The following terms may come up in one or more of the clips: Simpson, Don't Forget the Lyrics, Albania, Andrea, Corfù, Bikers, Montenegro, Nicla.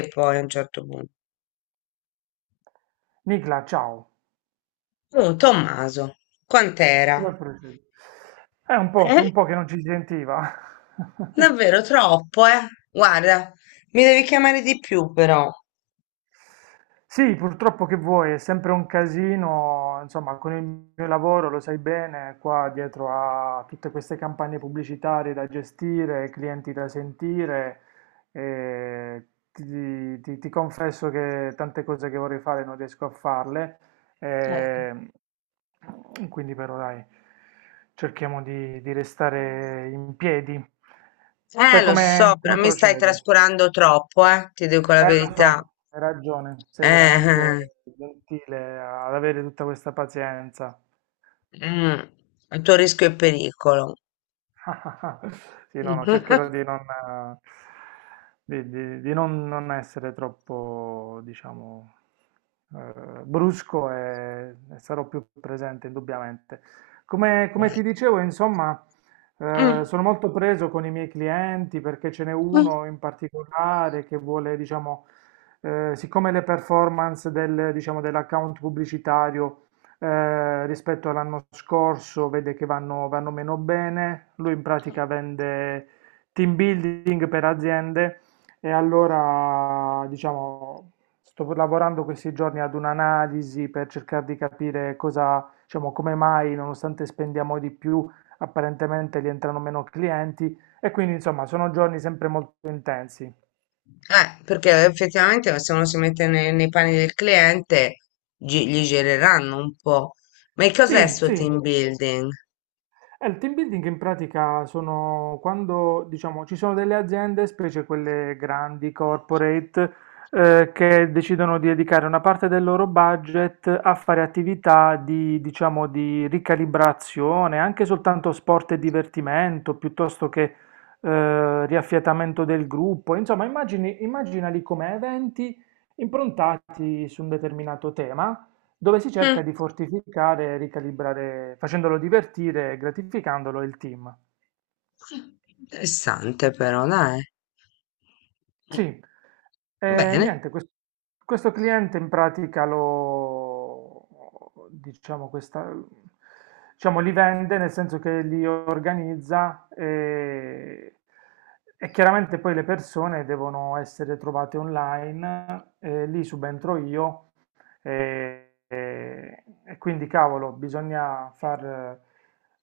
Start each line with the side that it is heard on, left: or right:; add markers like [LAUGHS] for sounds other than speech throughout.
left: E poi a un certo punto.
right: Nicla, ciao,
left: Oh, Tommaso, quant'era?
right: come procedi? È un po', è
left: Eh?
right: un po' che non ci si sentiva. [LAUGHS]
left: Davvero troppo, eh? Guarda, mi devi chiamare di più però.
right: Sì, purtroppo che vuoi, è sempre un casino, insomma, con il mio lavoro lo sai bene, qua dietro a tutte queste campagne pubblicitarie da gestire, clienti da sentire, e ti confesso che tante cose che vorrei fare non riesco a farle,
left: Eh,
right: e quindi però dai, cerchiamo di restare in piedi.
left: Eh,
right: Te
left: lo
right: come
left: so, però
right: come
left: mi stai
right: procede?
left: trascurando troppo, eh? Ti dico la
right: Lo so,
left: verità.
right: hai ragione, sei
left: Eh, eh,
right: veramente gentile ad avere tutta questa pazienza.
left: eh, mm, A tuo rischio e pericolo.
right: [LAUGHS] Sì, no, no,
left: [LAUGHS]
right: cercherò di non, di non essere troppo, diciamo, brusco e sarò più presente indubbiamente. Come ti dicevo, insomma,
left: Mm.
right: sono molto preso con i miei clienti perché ce n'è
left: mm.
right: uno in particolare che vuole, diciamo, siccome le performance del, diciamo, dell'account pubblicitario rispetto all'anno scorso vede che vanno meno bene, lui in pratica vende team building per aziende e allora diciamo sto lavorando questi giorni ad un'analisi per cercare di capire cosa, diciamo, come mai nonostante spendiamo di più apparentemente gli entrano meno clienti e quindi insomma sono giorni sempre molto intensi.
left: Perché effettivamente se uno si mette nei, panni del cliente, gli gireranno un po'. Ma che cos'è
right: Sì,
left: sto
right: sì.
left: team building?
right: Il team building in pratica sono quando, diciamo, ci sono delle aziende, specie quelle grandi, corporate, che decidono di dedicare una parte del loro budget a fare attività di, diciamo, di ricalibrazione, anche soltanto sport e divertimento, piuttosto che riaffiatamento del gruppo. Insomma, immaginali come eventi improntati su un determinato tema dove si
left: Hm,
right: cerca di fortificare e ricalibrare, facendolo divertire e gratificandolo il team.
left: interessante però, dai.
right: Sì, e
left: Bene,
right: niente, questo cliente in pratica lo, diciamo, questa, diciamo, li vende nel senso che li organizza e chiaramente poi le persone devono essere trovate online, e lì subentro io. E quindi, cavolo, bisogna far,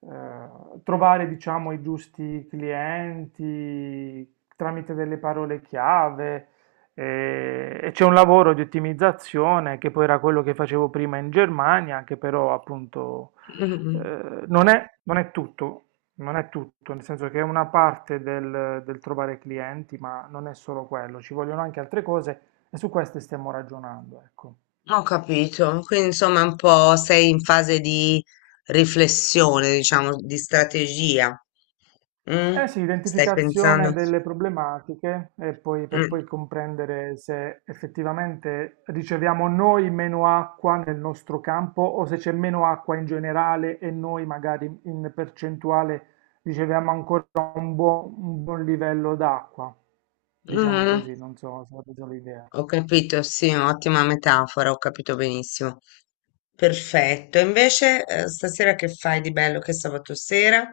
right: trovare, diciamo, i giusti clienti tramite delle parole chiave. E c'è un lavoro di ottimizzazione che poi era quello che facevo prima in Germania, che però appunto
left: mm,
right: eh, non è, non è tutto, non è tutto, nel senso che è una parte del, del trovare clienti, ma non è solo quello, ci vogliono anche altre cose e su queste stiamo ragionando, ecco.
left: ho capito. Quindi insomma è un po' sei in fase di riflessione, diciamo, di strategia. Mm,
right: Eh sì,
left: Stai pensando?
right: identificazione delle problematiche e poi per
left: Mm,
right: poi comprendere se effettivamente riceviamo noi meno acqua nel nostro campo o se c'è meno acqua in generale e noi magari in percentuale riceviamo ancora un buon livello d'acqua. Diciamo
left: mm,
right: così, non so se ho preso l'idea.
left: Ho capito, sì, ottima metafora, ho capito benissimo. Perfetto. E invece, stasera che fai di bello che è sabato sera?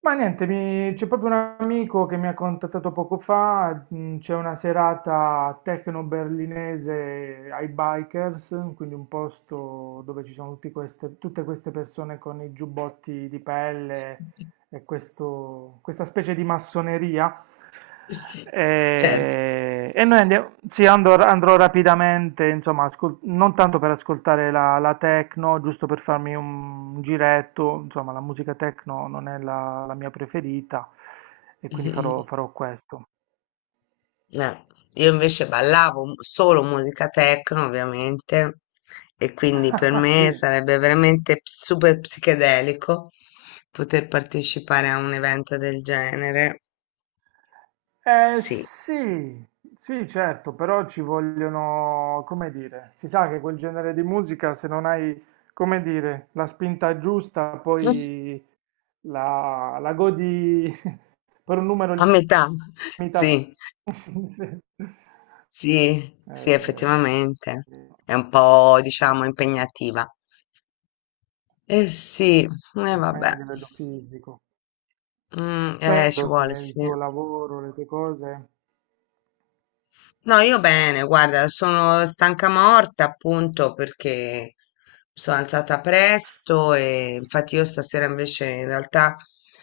right: Ma niente, c'è proprio un amico che mi ha contattato poco fa, c'è una serata techno berlinese ai Bikers, quindi un posto dove ci sono tutte queste persone con i giubbotti di pelle e questa specie di massoneria
left: Certo.
right: e noi andiamo, sì, andrò rapidamente, insomma, non tanto per ascoltare la techno, giusto per farmi un giretto, insomma, la musica techno non è la mia preferita e
left: [LAUGHS]
right: quindi farò,
left: Mhm.
right: farò questo.
left: Eh, io invece ballavo solo musica techno, ovviamente, e quindi per
right: [LAUGHS]
left: me
right: Sì.
left: sarebbe veramente super psichedelico poter partecipare a un evento del genere. Sì.
right: Sì, sì, certo, però ci vogliono, come dire, si sa che quel genere di musica, se non hai, come dire, la spinta giusta,
left: [LAUGHS] Mm.
right: poi la godi per un numero
left: A metà. [LAUGHS]
right: limitato.
left: Sì,
right: [LAUGHS] Eh,
left: sì, sì, effettivamente.
right: sì,
left: È un po', diciamo, impegnativa. Eh sì, e
right: anche
left: vabbè.
right: a livello fisico. Te,
left: Ci vuole,
right: il
left: sì.
right: tuo lavoro, le tue cose,
left: No, io bene, guarda, sono stanca morta appunto perché mi sono alzata presto e infatti io stasera invece in realtà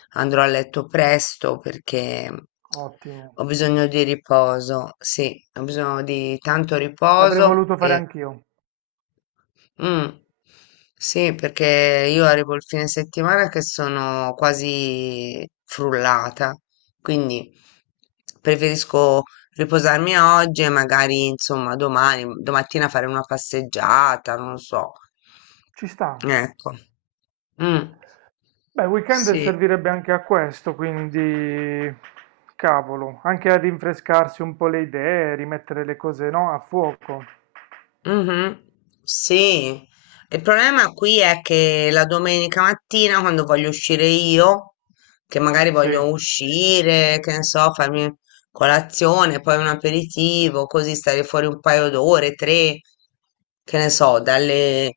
left: andrò a letto presto perché ho
right: ottimo.
left: bisogno di riposo, sì, ho bisogno di tanto
right: L'avrei
left: riposo
right: voluto fare
left: e
right: anch'io.
left: Mm. Sì, perché io arrivo il fine settimana che sono quasi frullata, quindi preferisco riposarmi oggi e magari, insomma, domani, domattina fare una passeggiata, non lo so.
right: Ci sta.
left: Ecco. Mm.
right: Beh, il weekend
left: Sì.
right: servirebbe anche a questo, quindi cavolo, anche a rinfrescarsi un po' le idee, rimettere le cose, no, a fuoco.
left: Mhm, sì, il problema qui è che la domenica mattina quando voglio uscire io, che magari
right: Sì.
left: voglio uscire, che ne so, farmi colazione, poi un aperitivo, così stare fuori un paio d'ore, tre, che ne so, dalle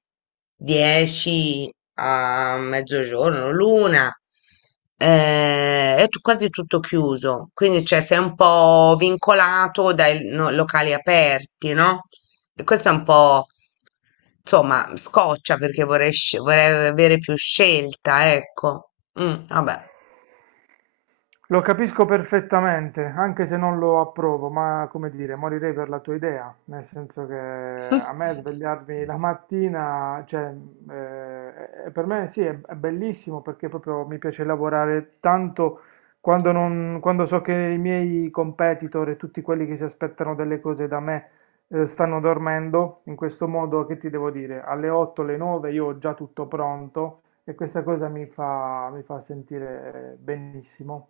left: 10 a mezzogiorno, l'una, è quasi tutto chiuso, quindi cioè, sei un po' vincolato dai locali aperti, no? E questo è un po', insomma, scoccia perché vorrei, vorrei avere più scelta, ecco. Vabbè.
right: Lo capisco perfettamente, anche se non lo approvo, ma come dire, morirei per la tua idea, nel senso che a me
left: [LAUGHS]
right: svegliarmi la mattina, cioè, per me sì, è bellissimo perché proprio mi piace lavorare tanto quando, quando so che i miei competitor e tutti quelli che si aspettano delle cose da me, stanno dormendo, in questo modo che ti devo dire, alle 8, alle 9 io ho già tutto pronto e questa cosa mi fa sentire benissimo.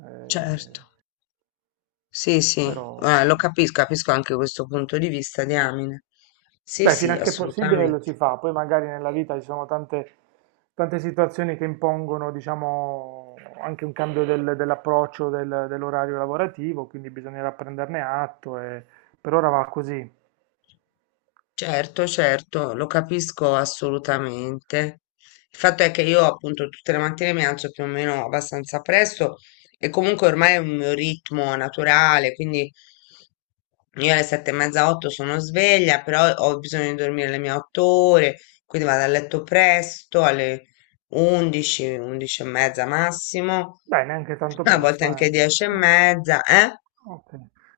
right: Eh,
left: Certo. Sì, sì,
right: Però,
left: lo capisco, capisco anche questo punto di vista, diamine. Sì,
right: beh, fino
left: sì,
right: a che è possibile lo
left: assolutamente.
right: si fa, poi magari nella vita ci sono tante, tante situazioni che impongono, diciamo, anche un cambio dell'approccio dell'orario lavorativo, quindi bisognerà prenderne atto e per ora va così.
left: Certo, certo, lo capisco assolutamente. Il fatto è che io appunto tutte le mattine mi alzo più o meno abbastanza presto e comunque ormai è un mio ritmo naturale, quindi io alle sette e mezza, otto sono sveglia, però ho bisogno di dormire le mie otto ore, quindi vado a letto presto, alle 11, 11 e mezza massimo,
right: Beh, neanche tanto
left: a volte
right: presto,
left: anche
right: eh.
left: dieci e
right: [LAUGHS]
left: mezza, eh?
right: Ok.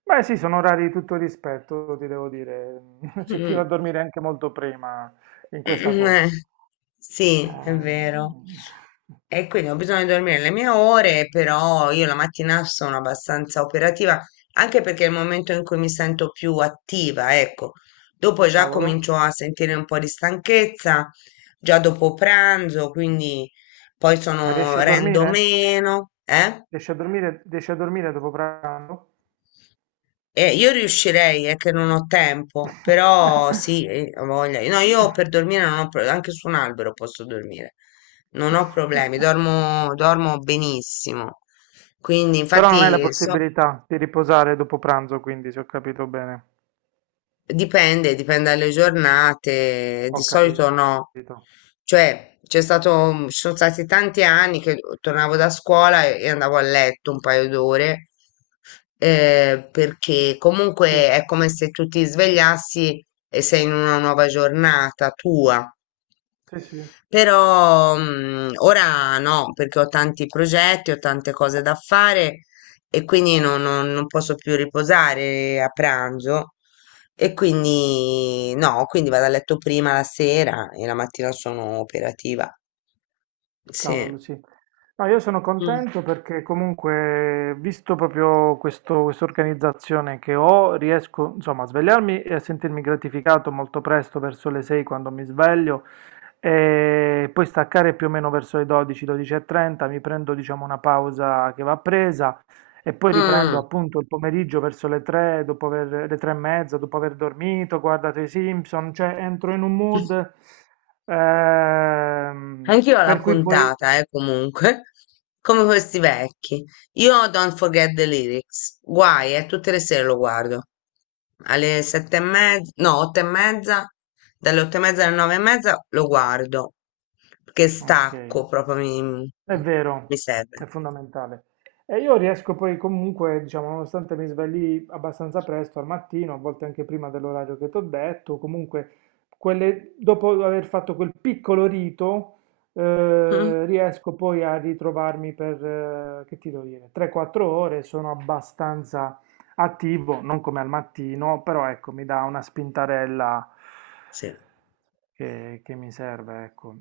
right: Beh, sì, sono orari di tutto rispetto, ti devo dire. [LAUGHS] C'è chi va a
left: [LAUGHS]
right: dormire anche molto prima in questa
left: Mm,
right: call.
left: eh, sì, è
right: Eh,
left: vero. E quindi ho bisogno di dormire le mie ore, però io la mattina sono abbastanza operativa, anche perché è il momento in cui mi sento più attiva, ecco. Dopo già
right: Cavolo,
left: comincio a sentire un po' di stanchezza, già dopo pranzo, quindi poi
right: ma
left: sono,
right: riesci a
left: rendo
right: dormire?
left: meno, eh?
right: Riesci a dormire dopo pranzo?
left: Io riuscirei, è che non ho tempo, però sì, ho voglia. No, io per
right: [LAUGHS]
left: dormire non ho anche su un albero posso dormire, non ho problemi, dormo, dormo benissimo. Quindi,
right: Però non hai la
left: infatti, so,
right: possibilità di riposare dopo pranzo, quindi se ho capito bene,
left: dipende, dipende dalle giornate, di
right: ho
left: solito no.
right: capito.
left: Cioè, c'è stato, ci sono stati tanti anni che tornavo da scuola e andavo a letto un paio d'ore, perché comunque
right: Sì,
left: è come se tu ti svegliassi e sei in una nuova giornata tua.
right: sì, sì.
left: Però, ora no, perché ho tanti progetti, ho tante cose da fare e quindi non posso più riposare a pranzo. E quindi no, quindi vado a letto prima la sera e la mattina sono operativa. Sì.
right: Cavolo, sì. No, io sono
left: Mm.
right: contento perché comunque, visto proprio questa organizzazione che ho, riesco, insomma, a svegliarmi e a sentirmi gratificato molto presto, verso le 6 quando mi sveglio, e poi staccare più o meno verso le 12, 12:30, mi prendo, diciamo, una pausa che va presa e poi riprendo
left: Mm.
right: appunto il pomeriggio verso le 3, dopo aver, le 3 e mezza, dopo aver dormito, guardato i Simpson, cioè entro in un mood. Ehm,
left: Anch'io ho la
right: per cui poi.
left: puntata, comunque, come questi vecchi. Io ho Don't Forget the Lyrics, guai, tutte le sere lo guardo. Alle sette e mezza, no, otto e mezza, dalle otto e mezza alle nove e mezza lo guardo, perché
right: Ok.
left: stacco, proprio mi,
right: È vero,
left: mi serve.
right: è fondamentale. E io riesco poi comunque, diciamo, nonostante mi svegli abbastanza presto al mattino, a volte anche prima dell'orario che ti ho detto, comunque dopo aver fatto quel piccolo rito,
left: Mm,
right: riesco poi a ritrovarmi per, che ti devo dire, 3-4 ore, sono abbastanza attivo, non come al mattino, però ecco, mi dà una spintarella
left: Sì,
right: che mi serve, ecco.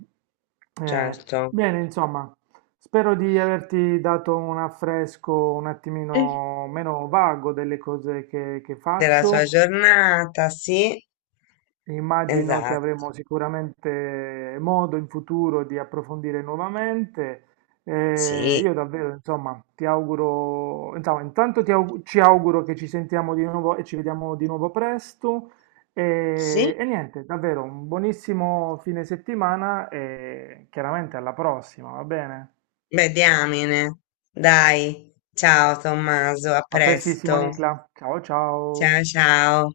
right: Eh,
left: certo.
right: Bene, insomma. Spero di averti dato un affresco un attimino meno vago delle cose che
left: Della sua
right: faccio.
left: giornata, sì,
right: Immagino che
left: esatto,
right: avremo sicuramente modo in futuro di approfondire nuovamente.
left: sì,
right: Io davvero, insomma, ti auguro, insomma, intanto ci auguro che ci sentiamo di nuovo e ci vediamo di nuovo presto. E,
left: sì,
right: e niente, davvero un buonissimo fine settimana e chiaramente alla prossima, va bene?
left: beh, diamine. Dai, ciao Tommaso, a
right: A prestissimo
left: presto.
right: Nicla, ciao
left: Ciao,
right: ciao!
left: ciao.